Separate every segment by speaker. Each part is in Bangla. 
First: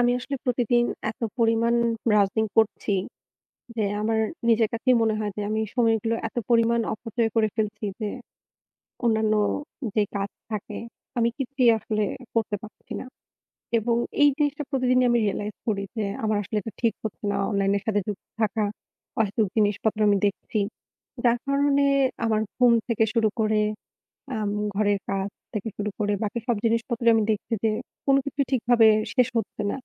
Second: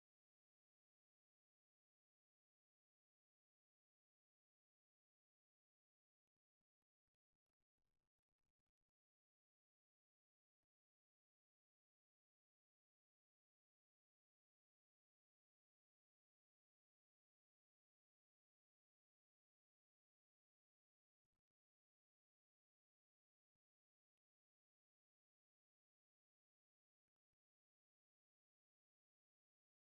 Speaker 1: আমি আসলে প্রতিদিন এত পরিমাণ ব্রাউসিং করছি যে আমার নিজের কাছেই মনে হয় যে আমি সময়গুলো এত পরিমাণ অপচয় করে ফেলছি যে অন্যান্য যে কাজ থাকে, আমি কিছুই আসলে করতে পারছি না। এবং এই জিনিসটা প্রতিদিনই আমি রিয়ালাইজ করি যে আমার আসলে এটা ঠিক হচ্ছে না অনলাইনের সাথে যুক্ত থাকা। অহেতুক জিনিসপত্র আমি দেখছি। যার কারণে আমার ঘুম থেকে শুরু করে, আম ঘরের কাজ থেকে শুরু করে বাকি সব জিনিসপত্রই আমি দেখছি যে কোনো কিছুই ঠিকভাবে শেষ হচ্ছে না।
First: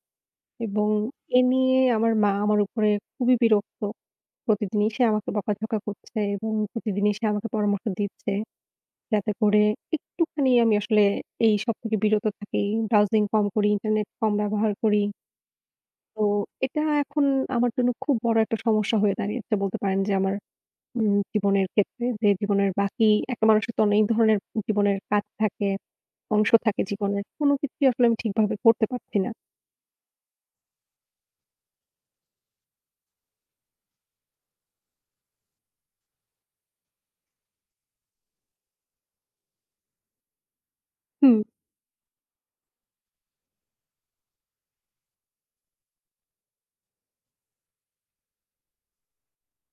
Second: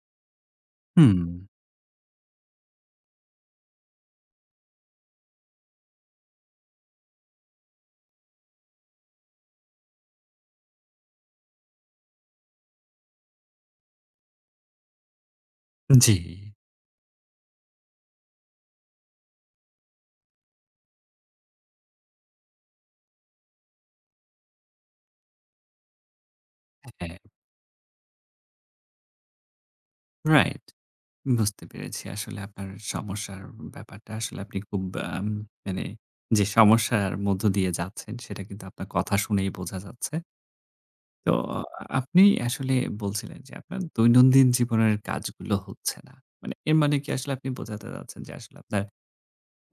Speaker 1: এবং
Speaker 2: হুম।
Speaker 1: এ নিয়ে আমার মা আমার উপরে খুবই বিরক্ত। প্রতিদিনই সে আমাকে বকাঝকা করছে এবং প্রতিদিন সে আমাকে পরামর্শ দিচ্ছে যাতে করে একটুখানি আমি আসলে এই সব থেকে বিরত থাকি, ব্রাউসিং কম করি, ইন্টারনেট কম ব্যবহার করি।
Speaker 2: জি।
Speaker 1: তো এটা এখন আমার জন্য খুব বড় একটা সমস্যা হয়ে দাঁড়িয়েছে বলতে পারেন যে আমার, হুম, জীবনের ক্ষেত্রে যে জীবনের বাকি একটা মানুষের তো অনেক ধরনের জীবনের কাজ থাকে, অংশ থাকে
Speaker 2: হ্যাঁ।
Speaker 1: জীবনে। কোনো কিছুই আসলে আমি ঠিকভাবে করতে পারছি না।
Speaker 2: Right. বুঝতে পেরেছি আসলে আপনার সমস্যার ব্যাপারটা। আসলে আপনি খুব ব্যাম মানে যে সমস্যার মধ্য দিয়ে যাচ্ছেন সেটা কিন্তু আপনার কথা শুনেই বোঝা যাচ্ছে। তো
Speaker 1: হুম।
Speaker 2: আপনি আসলে বলছিলেন যে আপনার দৈনন্দিন জীবনের কাজগুলো হচ্ছে না। মানে এর মানে কি আসলে আপনি বোঝাতে চাচ্ছেন যে আসলে আপনার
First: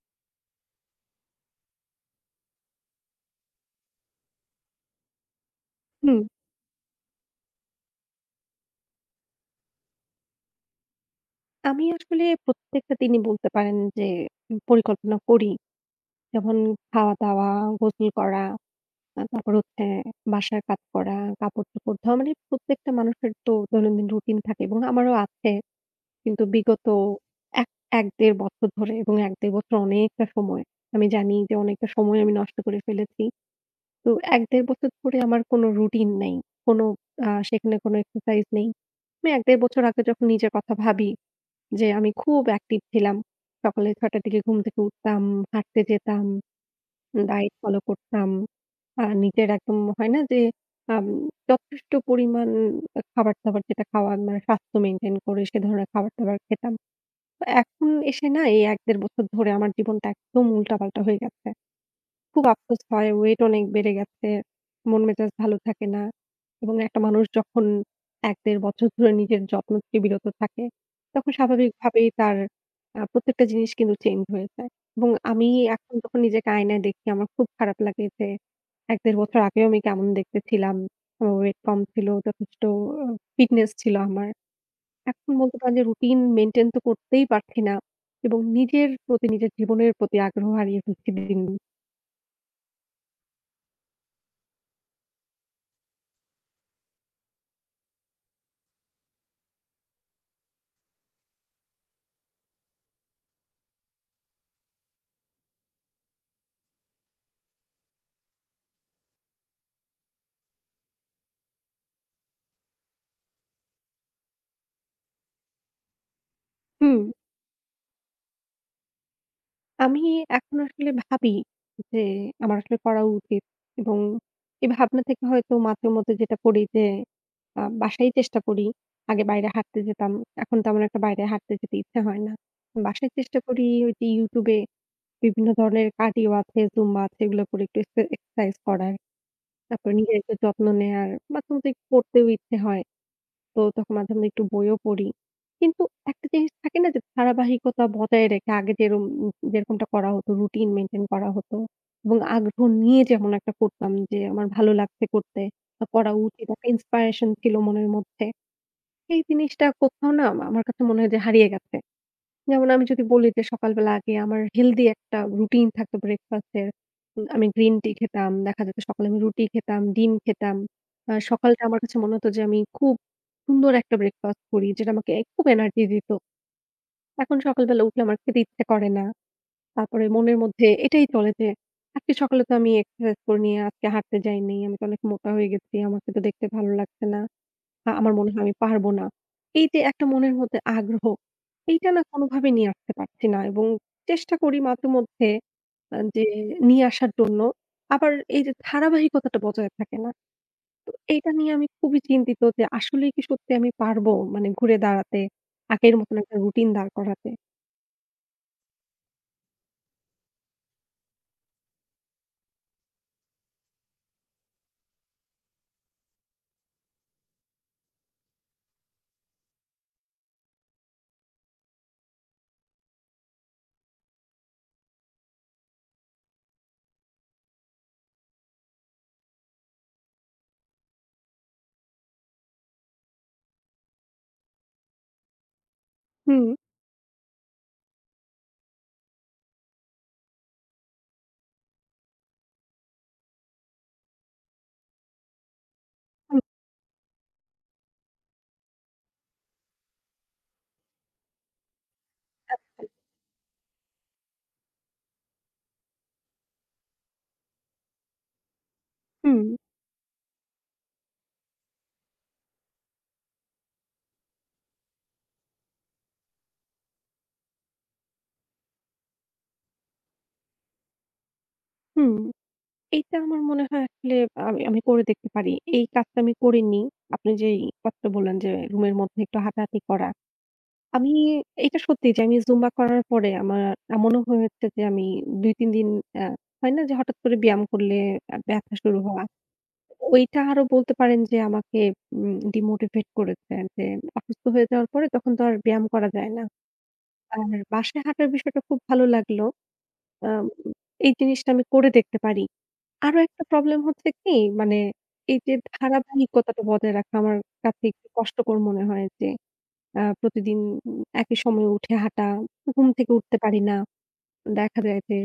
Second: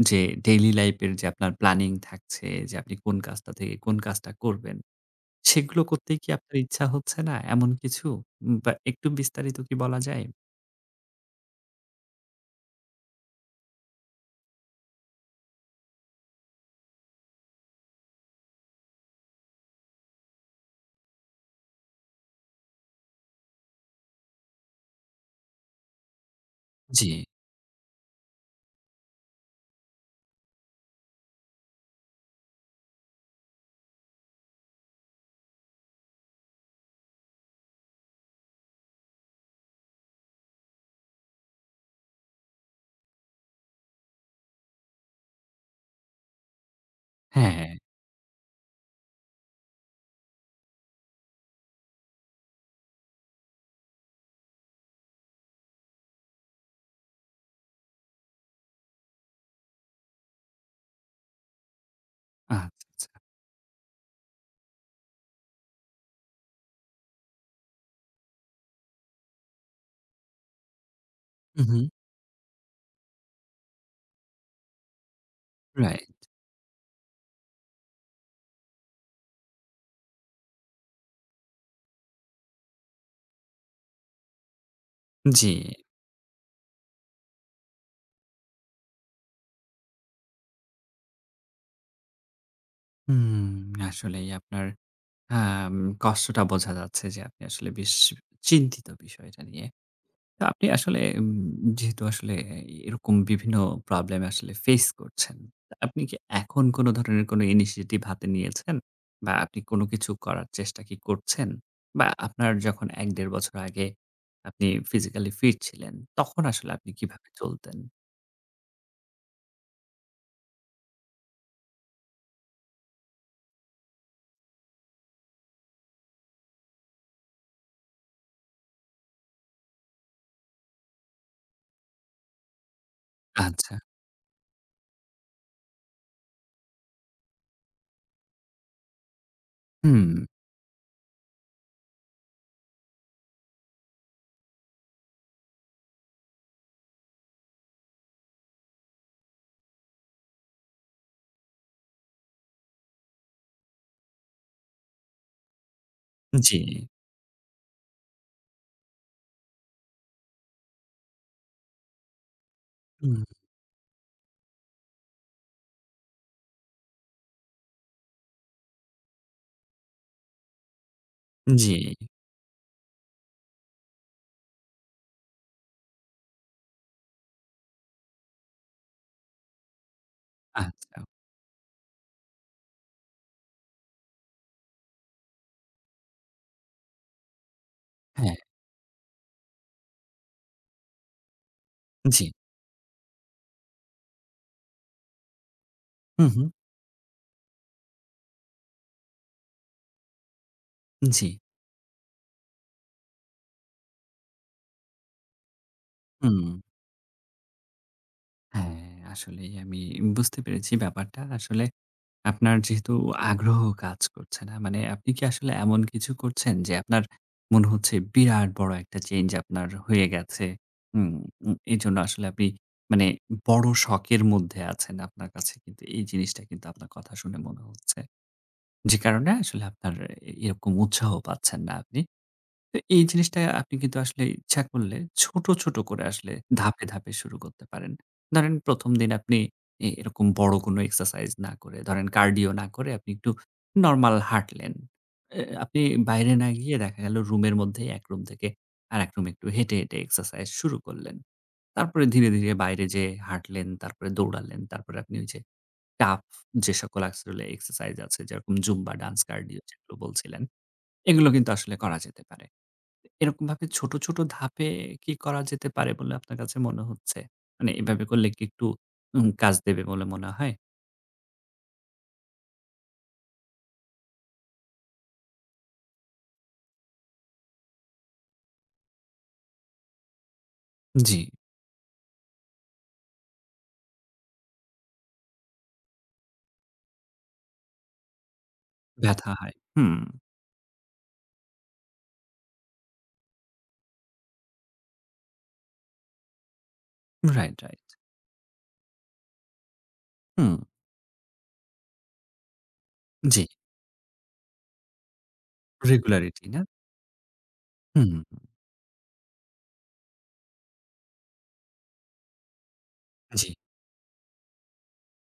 Speaker 2: যে daily life এর যে আপনার planning থাকছে যে আপনি কোন কাজটা থেকে কোন কাজটা করবেন, সেগুলো করতেই
Speaker 1: হুম।
Speaker 2: কি আপনার ইচ্ছা হচ্ছে না, এমন কিছু? বা, একটু বিস্তারিত কি বলা যায়?
Speaker 1: আমি আসলে প্রত্যেকটা দিনই বলতে পারেন যে উম পরিকল্পনা করি। যেমন খাওয়া-দাওয়া, গোসল করা, আ তারপর হচ্ছে বাসার কাজ করা, কাপড়-চোপড় ধোয়া। মানে প্রত্যেকটা মানুষের তো দৈনন্দিন routine থাকে এবং আমারও আছে। কিন্তু বিগত
Speaker 2: জি।
Speaker 1: এক এক-দেড় বছর ধরে এবং ১-১.৫ বছর অনেকটা সময়। আমি জানি যে অনেকটা সময় আমি নষ্ট করে ফেলেছি। তো ১-১.৫ বছর ধরে আমার কোনো routine নাই, কোন আ সেখানে কোনো exercise নেই। আমি ১-১.৫ বছর আগে যখন নিজের কথা ভাবি যে আমি খুব active ছিলাম। সকালে ৬ -র দিকে ঘুম থেকে উঠতাম, হাঁটতে যেতাম,
Speaker 2: হ্যাঁ,
Speaker 1: diet
Speaker 2: হ্যাঁ।
Speaker 1: follow করতাম। আ নিজের একদম হয় না যে, আ যথেষ্ট পরিমাণ আ খাবার-দাবার যেটা খাওয়া মানে স্বাস্থ্য maintain করে সে ধরনের খাবার-দাবার খেতাম। তো এখন এসে না এই ১-১.৫ বছর ধরে আমার জীবনটা একদম উল্টা-পাল্টা হয়ে গেছে। খুব আফসোস
Speaker 2: আচ্ছা।
Speaker 1: হয় weight অনেক বেড়ে গেছে, মন-মেজাজ ভালো থাকে না। এবং একটা মানুষ যখন ১-১.৫ বছর ধরে নিজের যত্ন থেকে বিরত থাকে তখন
Speaker 2: হুম, হুম।
Speaker 1: স্বাভাবিকভাবেই তার, আ প্রত্যেকটা জিনিস কিন্তু change হয়ে যায়। এবং আমি এখন
Speaker 2: রাইট।
Speaker 1: যখন নিজেকে আয়নায় দেখি আমার খুব খারাপ লাগে যে ১-১.৫ বছর আগেও আমি কেমন দেখতে ছিলাম। ও weight কম ছিল, যথেষ্ট অ fitness ছিল আমার। এখন
Speaker 2: জি।
Speaker 1: বলতে পারেন যে routine maintain তো করতেই পারছি না এবং নিজের প্রতি, নিজের জীবনের প্রতি আগ্রহ হারিয়ে ফেলছি দিন, দিন।
Speaker 2: হুম। আসলেই আপনার, হ্যাঁ আম কষ্টটা বোঝা যাচ্ছে যে আপনি আসলে বেশ চিন্তিত বিষয়টা নিয়ে। তো আপনি আসলে, উম যেহেতু আসলে অ্যা ই এরকম বিভিন্ন problem আসলে face করছেন, আপনি কি এখন কোনো ধরনের কোনো initiative হাতে নিয়েছেন? বা আপনি কোনো কিছু করার চেষ্টা কি করছেন? বা আপনার যখন ১-১.৫ বছর আগে আপনি physically fit ছিলেন তখন আসলে আপনি
Speaker 1: হুম।
Speaker 2: কিভাবে চলতেন?
Speaker 1: আমি এখন আসলে ভাবি যে, আমার আসলে করা উচিত। এবং এভাবনা থেকে হয়তো মাঝেমধ্যে যেটা করি যে আ বাসায়ই চেষ্টা করি। আগে বাইরে হাঁটতে যেতাম, এখন তেমন একটা বাইরে হাঁটতে যেতে ইচ্ছে হয় না। বাসায় চেষ্টা করি
Speaker 2: আচ্ছা।
Speaker 1: ওই যে YouTube এ বিভিন্ন ধরনের cardio আছে, Zumba আছে এগুলা করে একটু এক্সে exercise করার। তারপরে নিজের
Speaker 2: হুম।
Speaker 1: একটু যত্ন নেয়ার। মাঝেমধ্যে একটু পড়তেও ইচ্ছে হয়, তো তখন মাঝেমধ্যে একটু বইও পড়ি। কিন্তু একটা জিনিস থাকে না? যে ধারাবাহিকতা বজায় রেখে আগে যেরম যেরকমটা করা হতো routine maintain করা হতো। এবং আগ্রহ নিয়ে যেমন একটা করতাম যে আমার ভালো লাগছে করতে বা করা উচিত, একটা
Speaker 2: জি।
Speaker 1: inspiration ছিল মনের মধ্যে। এই জিনিসটা কোথাও না আমার কাছে মনে হয় যে হারিয়ে গেছে। যেমন আমি যদি
Speaker 2: হুম।
Speaker 1: বলি যে সকালবেলা আগে আমার healthy একটা routine থাকত breakfast এর, উম আমি green tea খেতাম। দেখা যেত সকালে আমি রুটি খেতাম, ডিম খেতাম। অ্যা সকালটা আমার কাছে
Speaker 2: জি।
Speaker 1: মনে হতো যে আমি খুব সুন্দর একটা breakfast করি, যেটা আমাকে খুব energy দিত। এখন সকালবেলা উঠলে আমার খেতে ইচ্ছে করে না। তারপরে মনের মধ্যে এটাই
Speaker 2: আচ্ছা।
Speaker 1: চলে যে আজকে সকালে তো আমি exercise করিনি, আর আজকে হাঁটতে যাইনি। আমি তো অনেক মোটা হয়ে গেছি, আমাকে তো দেখতে ভালো লাগছে না। আ আমার মনে
Speaker 2: হ্যাঁ।
Speaker 1: হয় আমি পারব না। এইযে এত মনের মধ্যে আগ্রহ, এইটা না
Speaker 2: জি।
Speaker 1: কোনোভাবেই নিয়ে আসতে পারছি না। এবং চেষ্টা করি মাঝে মধ্যে অ্যা
Speaker 2: হু,
Speaker 1: যে
Speaker 2: হুম।
Speaker 1: নিয়ে আসার জন্য। আবার এই যে ধারাবাহিকতাটা বজায় থাকে না। তো
Speaker 2: উ
Speaker 1: এইটা
Speaker 2: জি।
Speaker 1: নিয়ে আমি খুবই চিন্তিত যে আসলেই কি সত্যি আমি পারব? মানে ঘুরে দাঁড়াতে, আগের মতন একটা
Speaker 2: হুম।
Speaker 1: routine দাঁড় করাতে?
Speaker 2: হ্যাঁ, আসলেই আমি বুঝতে পেরেছি ব্যাপারটা। আসলে আপনার যেহেতু আগ্রহ কাজ করছে না, মানে আপনি কি আসলে এমন কিছু করছেন যে আপনার মনে হচ্ছে বিরাট বড় একটা change আপনার হয়ে গেছে? উম উ এইজন্য আসলে আপনি মানে বড় শকের মধ্যে আছেন আপনার কাছে কিন্তু এই জিনিসটা কিন্তু আপনার কথা শুনে মনে হচ্ছে। যে কারণে আসলে আপনার এ এরকম উৎসাহ পাচ্ছেন না আপনি। তো এই জিনিসটা আপনি কিন্তু আসলে ইচ্ছা করলে ছোট, ছোট করে আসলে
Speaker 1: হুম।
Speaker 2: ধাপে, ধাপে শুরু করতে পারেন। ধরেন ১ম দিন আপনি এ এরকম বড় কোনো exercise না করে ধরেন cardio না করে আপনি একটু normal হাঁটলেন। এ এ আপনি বাইরে
Speaker 1: হু।
Speaker 2: না গিয়ে দেখা গেল রুমের মধ্যেই এক রুম থেকে আরেক রুমে একটু হেঁটে, হেঁটে exercise শুরু করলেন। তারপরে ধীরে, ধীরে বাইরে
Speaker 1: আচ্ছা।
Speaker 2: যেয়ে হাঁটলেন, তারপরে দৌড়ালেন, তারপরে আপনি ওই যে টাফ যেসকল আসলে exercise আছে, যেরকম জুম্বা ডান্স,
Speaker 1: হুম।
Speaker 2: cardio যেগুলো বলছিলেন, এগুলো কিন্তু আসলে করা যেতে পারে। এরকমভাবে ছোট, ছোট ধাপে কি করা যেতে পারে বলে আপনার কাছে মনে হচ্ছে? মানে এভাবে করলে কি একটু উম কাজ দেবে বলে মনে হয়?
Speaker 1: হুম। এইটা আমার মনে হয় আসলে আম আমি করে দেখতে পারি। এই কাজটা আমি করিনি। আপনি যেই কথাটা বললেন যে রুমের মধ্যে একটু হাঁটা-হাটি করা। আমি
Speaker 2: জি।
Speaker 1: এটা সত্যি যে আমি জুম্বা করার পরে আমার এমনও হয়েছে যে আমি ২-৩ দিন, আ হয় না যে হঠাৎ করে ব্যায়াম করলে ব্যথা শুরু হওয়া।
Speaker 2: ব্যথা হয়। হুম।
Speaker 1: ওইটা আরও বলতে পারেন যে আমাকে উম demotivate করেছে। যে অসুস্থ হয়ে যাওয়ার পরে তখন তো আর ব্যায়াম করা যায় না। আর
Speaker 2: রাইট, রাইট।
Speaker 1: বাসায় হাঁটার বিষয়টা খুব ভালো লাগলো। আ
Speaker 2: হুম।
Speaker 1: এই জিনিসটা আমি করে দেখতে পারি। আরও একটা
Speaker 2: জি।
Speaker 1: problem হচ্ছে কি, মানে এই যে
Speaker 2: Regularity,
Speaker 1: ধারাবাহিকতাটা
Speaker 2: না?
Speaker 1: বজায় রাখা আমার কাছে একটু
Speaker 2: হুম।
Speaker 1: কষ্টকর মনে হয় যে আ প্রতিদিন একই সময়ে উঠে হাঁটা। ঘুম থেকে উঠতে
Speaker 2: জি।
Speaker 1: পারি না। দেখা যায় যে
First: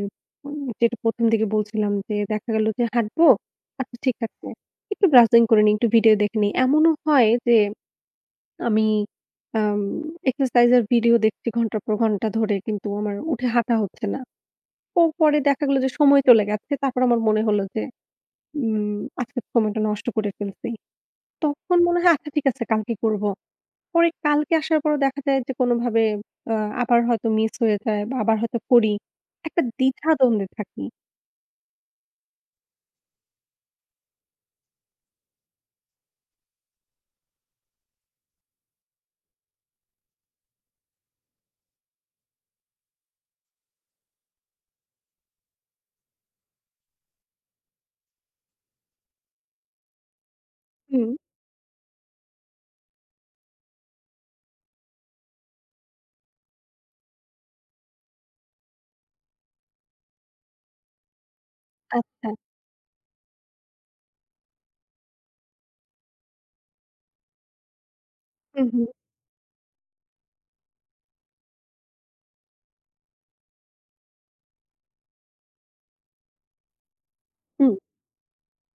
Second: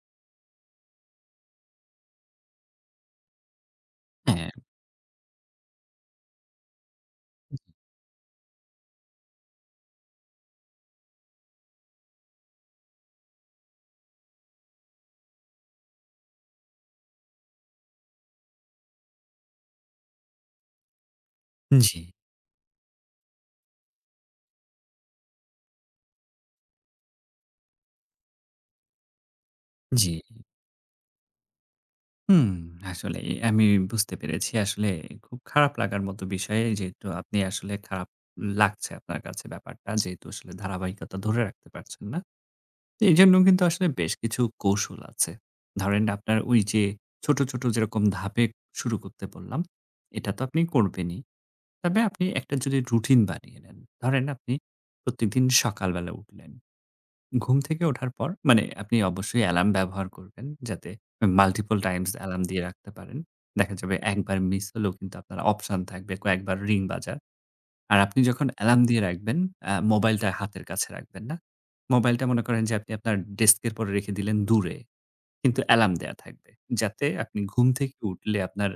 Speaker 1: যেটা প্রথম থেকে বলছিলাম যে দেখা গেল যে হাঁটবো, আচ্ছা ঠিক আছে
Speaker 2: হ্যাঁ।
Speaker 1: একটু browsing করে নিই, একটু video দেখে নিই। এমনও হয় যে আমি, আম exercise এর video দেখছি ঘন্টার পর ঘন্টা ধরে কিন্তু আমার উঠে হাঁটা হচ্ছে না। তো পরে দেখা গেল যে সময় চলে গেছে। তারপর আমার মনে হল যে উম আজকের সময়টা নষ্ট করে ফেলছি। তখন মনে
Speaker 2: জি।
Speaker 1: হয় আচ্ছা ঠিক আছে কালকে করব। পরে কালকে আসার পরও দেখা যায় যে কোনভাবে আ আবার হয়তো miss হয়ে যায় বা আবার হয়তো করি। একটা
Speaker 2: জি।
Speaker 1: দ্বিধা-দ্বন্দ্বে থাকি।
Speaker 2: হুম, আসলেই। আমি বুঝতে পেরেছি আসলে খুব খারাপ লাগার মতো বিষয়। যেহেতু আপনি আসলে খারাপ লাগছে আপনার কাছে ব্যাপারটা। যেহেতু আসলে ধারাবাহিকতা ধরে রাখতে পারছেন না। এইজন্যও কিন্তু আসলে বেশ কিছু কৌশল আছে। ধরেন, আপনার ওই যে ছোট, ছোট যেরকম ধাপে শুরু করতে বললাম, এটা তো আপনি
Speaker 1: হুম।
Speaker 2: করবেনই। তবে আপনি একটা যদি routine বানিয়ে নেন। ধরেন, আপনি প্রতিদিন সকালবেলা উঠলেন। ঘুম থেকে ওঠার পর, মানে আপনি অবশ্যই alarm ব্যবহার করবেন যাতে multiple times
Speaker 1: আচ্ছা।
Speaker 2: alarm দিয়ে রাখতে পারেন। দেখা যাবে একবার miss হলেও কিন্তু আপনার option থাকবে কয়েকবার ring বাজার। আর আপনি যখন
Speaker 1: হুম,
Speaker 2: alarm
Speaker 1: হুম।
Speaker 2: দিয়ে রাখবেন এ্যা mobile-টা হাতের কাছে রাখবেন না। mobile-টা মনে করেন যে আপনি আপনার desk এর উপর রেখে দিলেন দূরে। কিন্তু alarm দেয়া থাকবে। যাতে আপনি ঘুম
Speaker 1: হুম।
Speaker 2: থেকে উঠলে আপনার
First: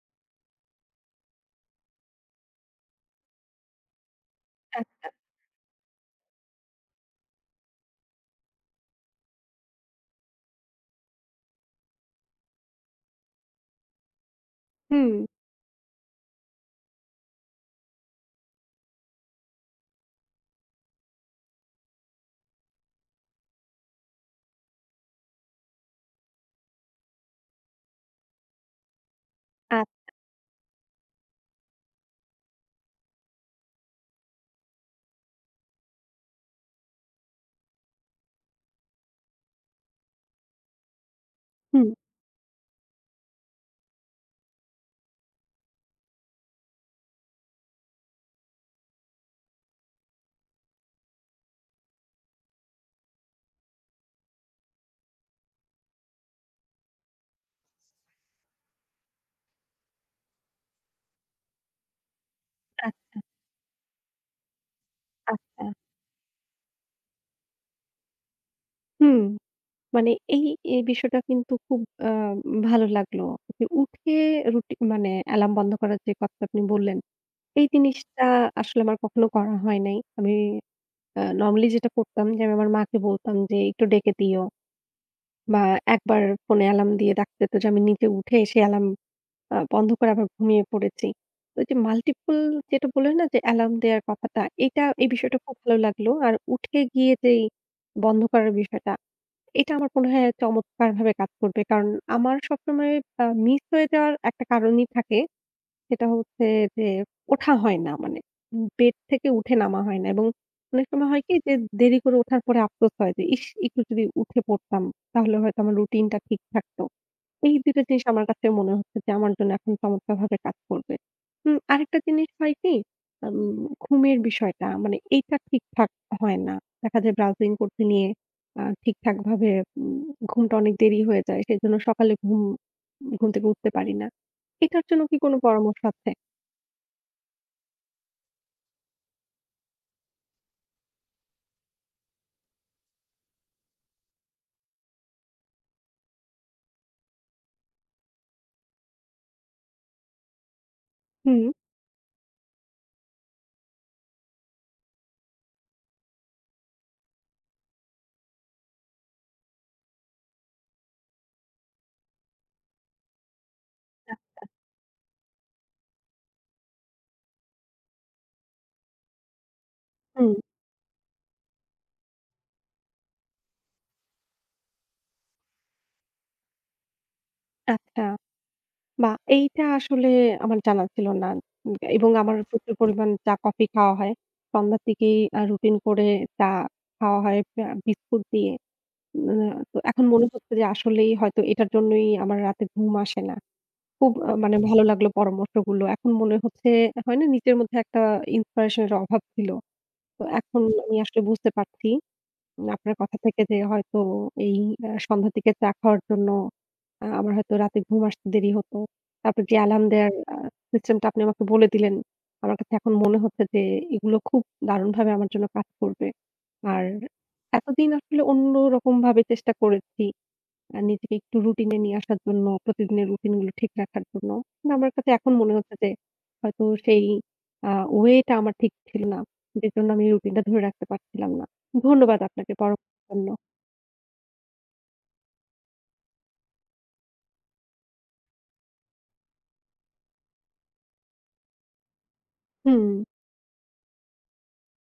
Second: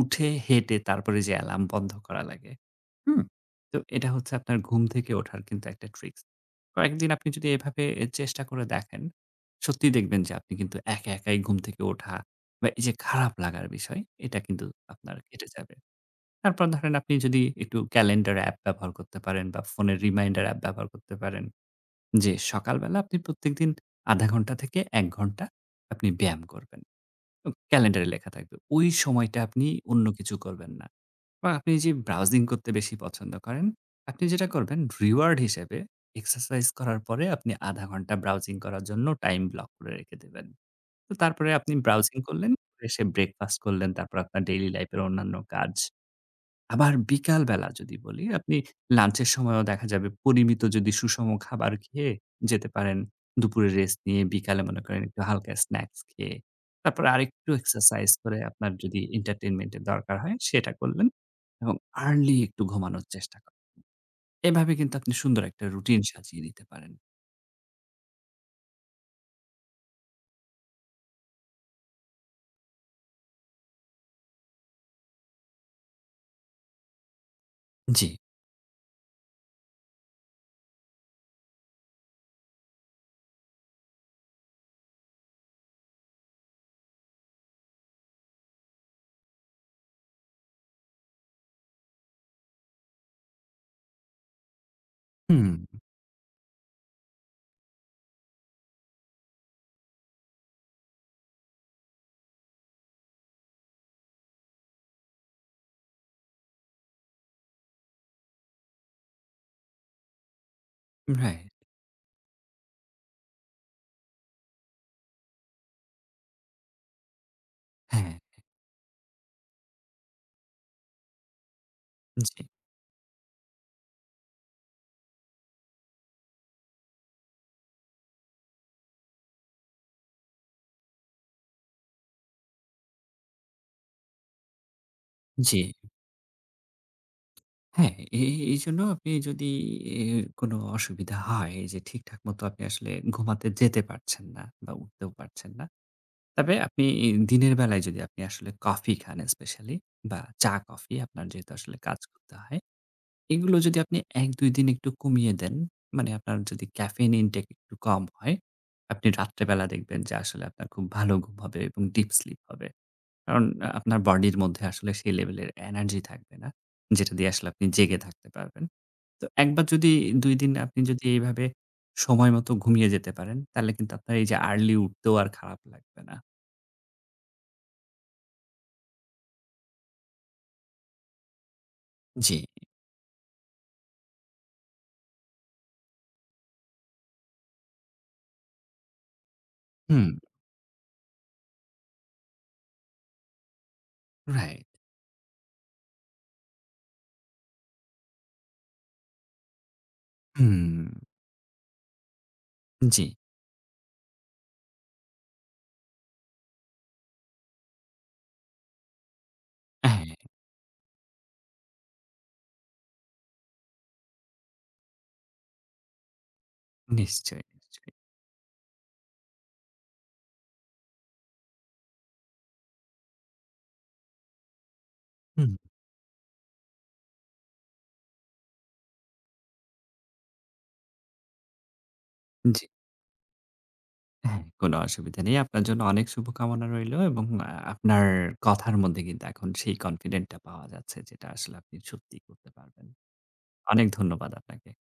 Speaker 2: উঠে হেঁটে তারপরে যেয়ে alarm বন্ধ করা লাগে। হুম? তো এটা হচ্ছে আপনার ঘুম থেকে
Speaker 1: আচ্ছা।
Speaker 2: ওঠার কিন্তু একটা tricks। কয়েকদিন আপনি যদি এভাবে এ চেষ্টা করে দেখেন, সত্যিই দেখবেন যে আপনি কিন্তু একা, একাই ঘুম থেকে ওঠা বা এই যে খারাপ লাগার বিষয়, এটা কিন্তু আপনার
Speaker 1: হুম।
Speaker 2: কেটে যাবে। তারপর ধরেন, আপনি যদি একটু calendar app ব্যবহার করতে পারেন বা ফোনের reminder app ব্যবহার করতে পারেন, যে সকালবেলা আপনি প্রত্যেকদিন ০.৫ ঘণ্টা থেকে ১ ঘণ্টা আপনি ব্যায়াম করবেন। উম Calender-এ লেখা থাকবে। ওই সময়টা আপনি অন্য
Speaker 1: আচ্ছা।
Speaker 2: কিছু করবেন না। বা আপনি যে browsing করতে বেশি পছন্দ করেন, আপনি যেটা করবেন reward হিসেবে exercise করার পরে আপনি ০.৫ ঘণ্টা browsing করার জন্য time block করে রেখে দেবেন। তো তারপরে আপনি
Speaker 1: হুম।
Speaker 2: browsing করলেন, পরে এসে breakfast করলেন। তারপরে আপনার daily life এর অন্যান্য কাজ। আবার বিকালবেলা যদি বলি, আপনি lunch এর সময়ও দেখা যাবে পরিমিত যদি সুষম খাবার খেয়ে যেতে পারেন দুপুরে rest নিয়ে, বিকালে মনে করেন একটু হালকা snacks খেয়ে। তারপরে আরেকটু exercise করে আপনার যদি entertainment এর দরকার হয়, সেটা করলেন এবং early একটু ঘুমানোর
Speaker 1: আচ্ছা।
Speaker 2: চেষ্টা কর এভাবে কিন্তু আপনি সুন্দর একটা
Speaker 1: আচ্ছা।
Speaker 2: routine সাজিয়ে নিতে পারেন।
Speaker 1: হুম। মানে এই এ বিষয়টা কিন্তু খুব অ্যা ভালো লাগলো। যে উঠে রুটি মানে alarm বন্ধ করার যে কথা আপনি বললেন, এই
Speaker 2: জি।
Speaker 1: জিনিসটা আসলে আমার কখনো করা হয় নাই। আমি আ normally যেটা করতাম যে আমি আমার মাকে বলতাম যে একটু ডেকে দিও বা একবার phone এ alarm দিয়ে ডাকতে হতো যে আমি নিচে উঠে এসে alarm আ বন্ধ করে আবার ঘুমিয়ে পড়েছি। তো যে multiple যেটা বললেন না যে alarm দেয়ার ব্যাপারটা, এইটা এই বিষয়টা খুব ভালো
Speaker 2: হুম।
Speaker 1: লাগলো। আর উঠে গিয়ে যে এই বন্ধ করার বিষয়টা, এটা আমার মনে হয় চমৎকারভাবে কাজ করবে। কারণ আমার সবসময় আ miss হয়ে যাওয়ার একটা কারণই থাকে, সেটা হচ্ছে যে ওঠা হয় না, মানে উব bed থেকে উঠে নামা হয় না এবং অনেক সময় হয় কী
Speaker 2: Right.
Speaker 1: যে দেরি করে ওঠার পরে আফসোস হয় যে ইশ! একটু যদি উঠে পড়তাম তাহলে হয়তো আমার routine টা ঠিক থাকতো। এই ২ টা জিনিস
Speaker 2: হ্যাঁ।
Speaker 1: আমার কাছে মনে হচ্ছে যে আমার জন্য এখন চমৎকারভাবে কাজ করবে। উ আরেকটা জিনিস
Speaker 2: জি।
Speaker 1: হয় কী, আম ঘুমের বিষয়টা মানে এইটা ঠিকঠাক হয় না। দেখা যায় browsing করতে নিয়ে আ ঠিকঠাকভাবে উম ঘুমটা অনেক দেরি হয়ে যায়। সেজন্য সকালে ঘুম, ঘুম থেকে উঠতে পারি না। এটার জন্য কী কোনো
Speaker 2: জি।
Speaker 1: পরামর্শ আছে?
Speaker 2: হ্যাঁ, এ এইজন্য আপনি যদি এ কোনো অসুবিধা হয় এই যে ঠিকঠাক মতো আপনি আসলে ঘুমাতে যেতে পারছেন না বা উঠতেও পারছেন না। তবে আপনি এই দিনের বেলায় যদি আপনি আসলে coffee খান especially বা চা coffee আপনার
Speaker 1: হুম।
Speaker 2: যেহেতু আসলে কাজ করতে হয়। এগুলো যদি আপনি ১-২ দিন একটু কমিয়ে দেন, মানে আপনার যদি caffeine intake একটু কম হয়, আপনি রাত্রেবেলা দেখবেন যে আসলে আপনার খুব ভালো ঘুম হবে এবং deep sleep হবে। কারণ অ্যা আপনার body র
Speaker 1: আচ্ছা।
Speaker 2: মধ্যে আসলে সেই level এর energy থাকবে না যেটা দিয়ে আসলে আপনি জেগে থাকতে পারবেন। তো একবার যদি ২
Speaker 1: হুম।
Speaker 2: দিন আপনি যদি এইভাবে সময়মতো ঘুমিয়ে যেতে পারেন, তাহলে কিন্তু আপনার এই যে early উঠতেও আর খারাপ লাগবে না।
Speaker 1: আচ্ছা বাহ! এইটা আসলে আমার জানা ছিল না উম এবং আমার
Speaker 2: জি।
Speaker 1: প্রচুর পরিমাণ চা, coffee খাওয়া হয়। সন্ধ্যা থেকেই আ routine করে চা খাওয়া হয় আ বিস্কুট দিয়ে। অ্যা তো এখন
Speaker 2: হুম।
Speaker 1: মনে হচ্ছে যে আসলেই হয়তো এটার জন্যই আমার রাতে ঘুম আসে না। খুব আ মানে
Speaker 2: Right।
Speaker 1: ভালো লাগলো পরামর্শগুলো। এখন মনে হচ্ছে হয় না, নিজের মধ্যে একটা inspiration এর অভাব ছিল। তো এখন আমি
Speaker 2: হুম।
Speaker 1: আসলে বুঝতে পারছি উম আপনার
Speaker 2: জি।
Speaker 1: কথা থেকে যে হয়তো এই অ্যা সন্ধ্যা থেকে চা খাওয়ার জন্য আ আমার হয়তো রাতে ঘুম আসতে দেরি হতো। তারপর যে alarm দেয়ার
Speaker 2: হ্যাঁ।
Speaker 1: আ system টা আপনি আমাকে বলে দিলেন, আমার কাছে এখন মনে হচ্ছে যে এগুলো খুব দারুণভাবে আমার জন্য কাজ করবে। আর
Speaker 2: নিশ্চয়ই,
Speaker 1: এতদিন
Speaker 2: নিশ্চয়ই।
Speaker 1: আসলে অন্যরকমভাবে চেষ্টা করেছি। আ নিজেকে একটু routine এ নিয়ে আসার জন্য, প্রতিদিনের routine গুলো ঠিক রাখার জন্য। কিন্তু আমার কাছে এখন
Speaker 2: হুম।
Speaker 1: মনে হচ্ছে যে হয়তো সেই আ way টা আমার ঠিক ছিল না, যেজন্য আমি routine টা ধরে রাখতে পারছিলাম না। ধন্যবাদ আপনাকে
Speaker 2: জি।
Speaker 1: পরা জন্য।
Speaker 2: হ্যাঁ, কোনো অসুবিধা নেই। আপনার জন্য অনেক শুভকামনা রইল এবং আ আপনার কথার মধ্যে কিন্তু এখন সেই confident টা পাওয়া যাচ্ছে যে এটা আসলে আপনি সত্যিই করতে পারবেন।
Speaker 1: হুম।
Speaker 2: অনেক ধন্যবাদ আপনাকে।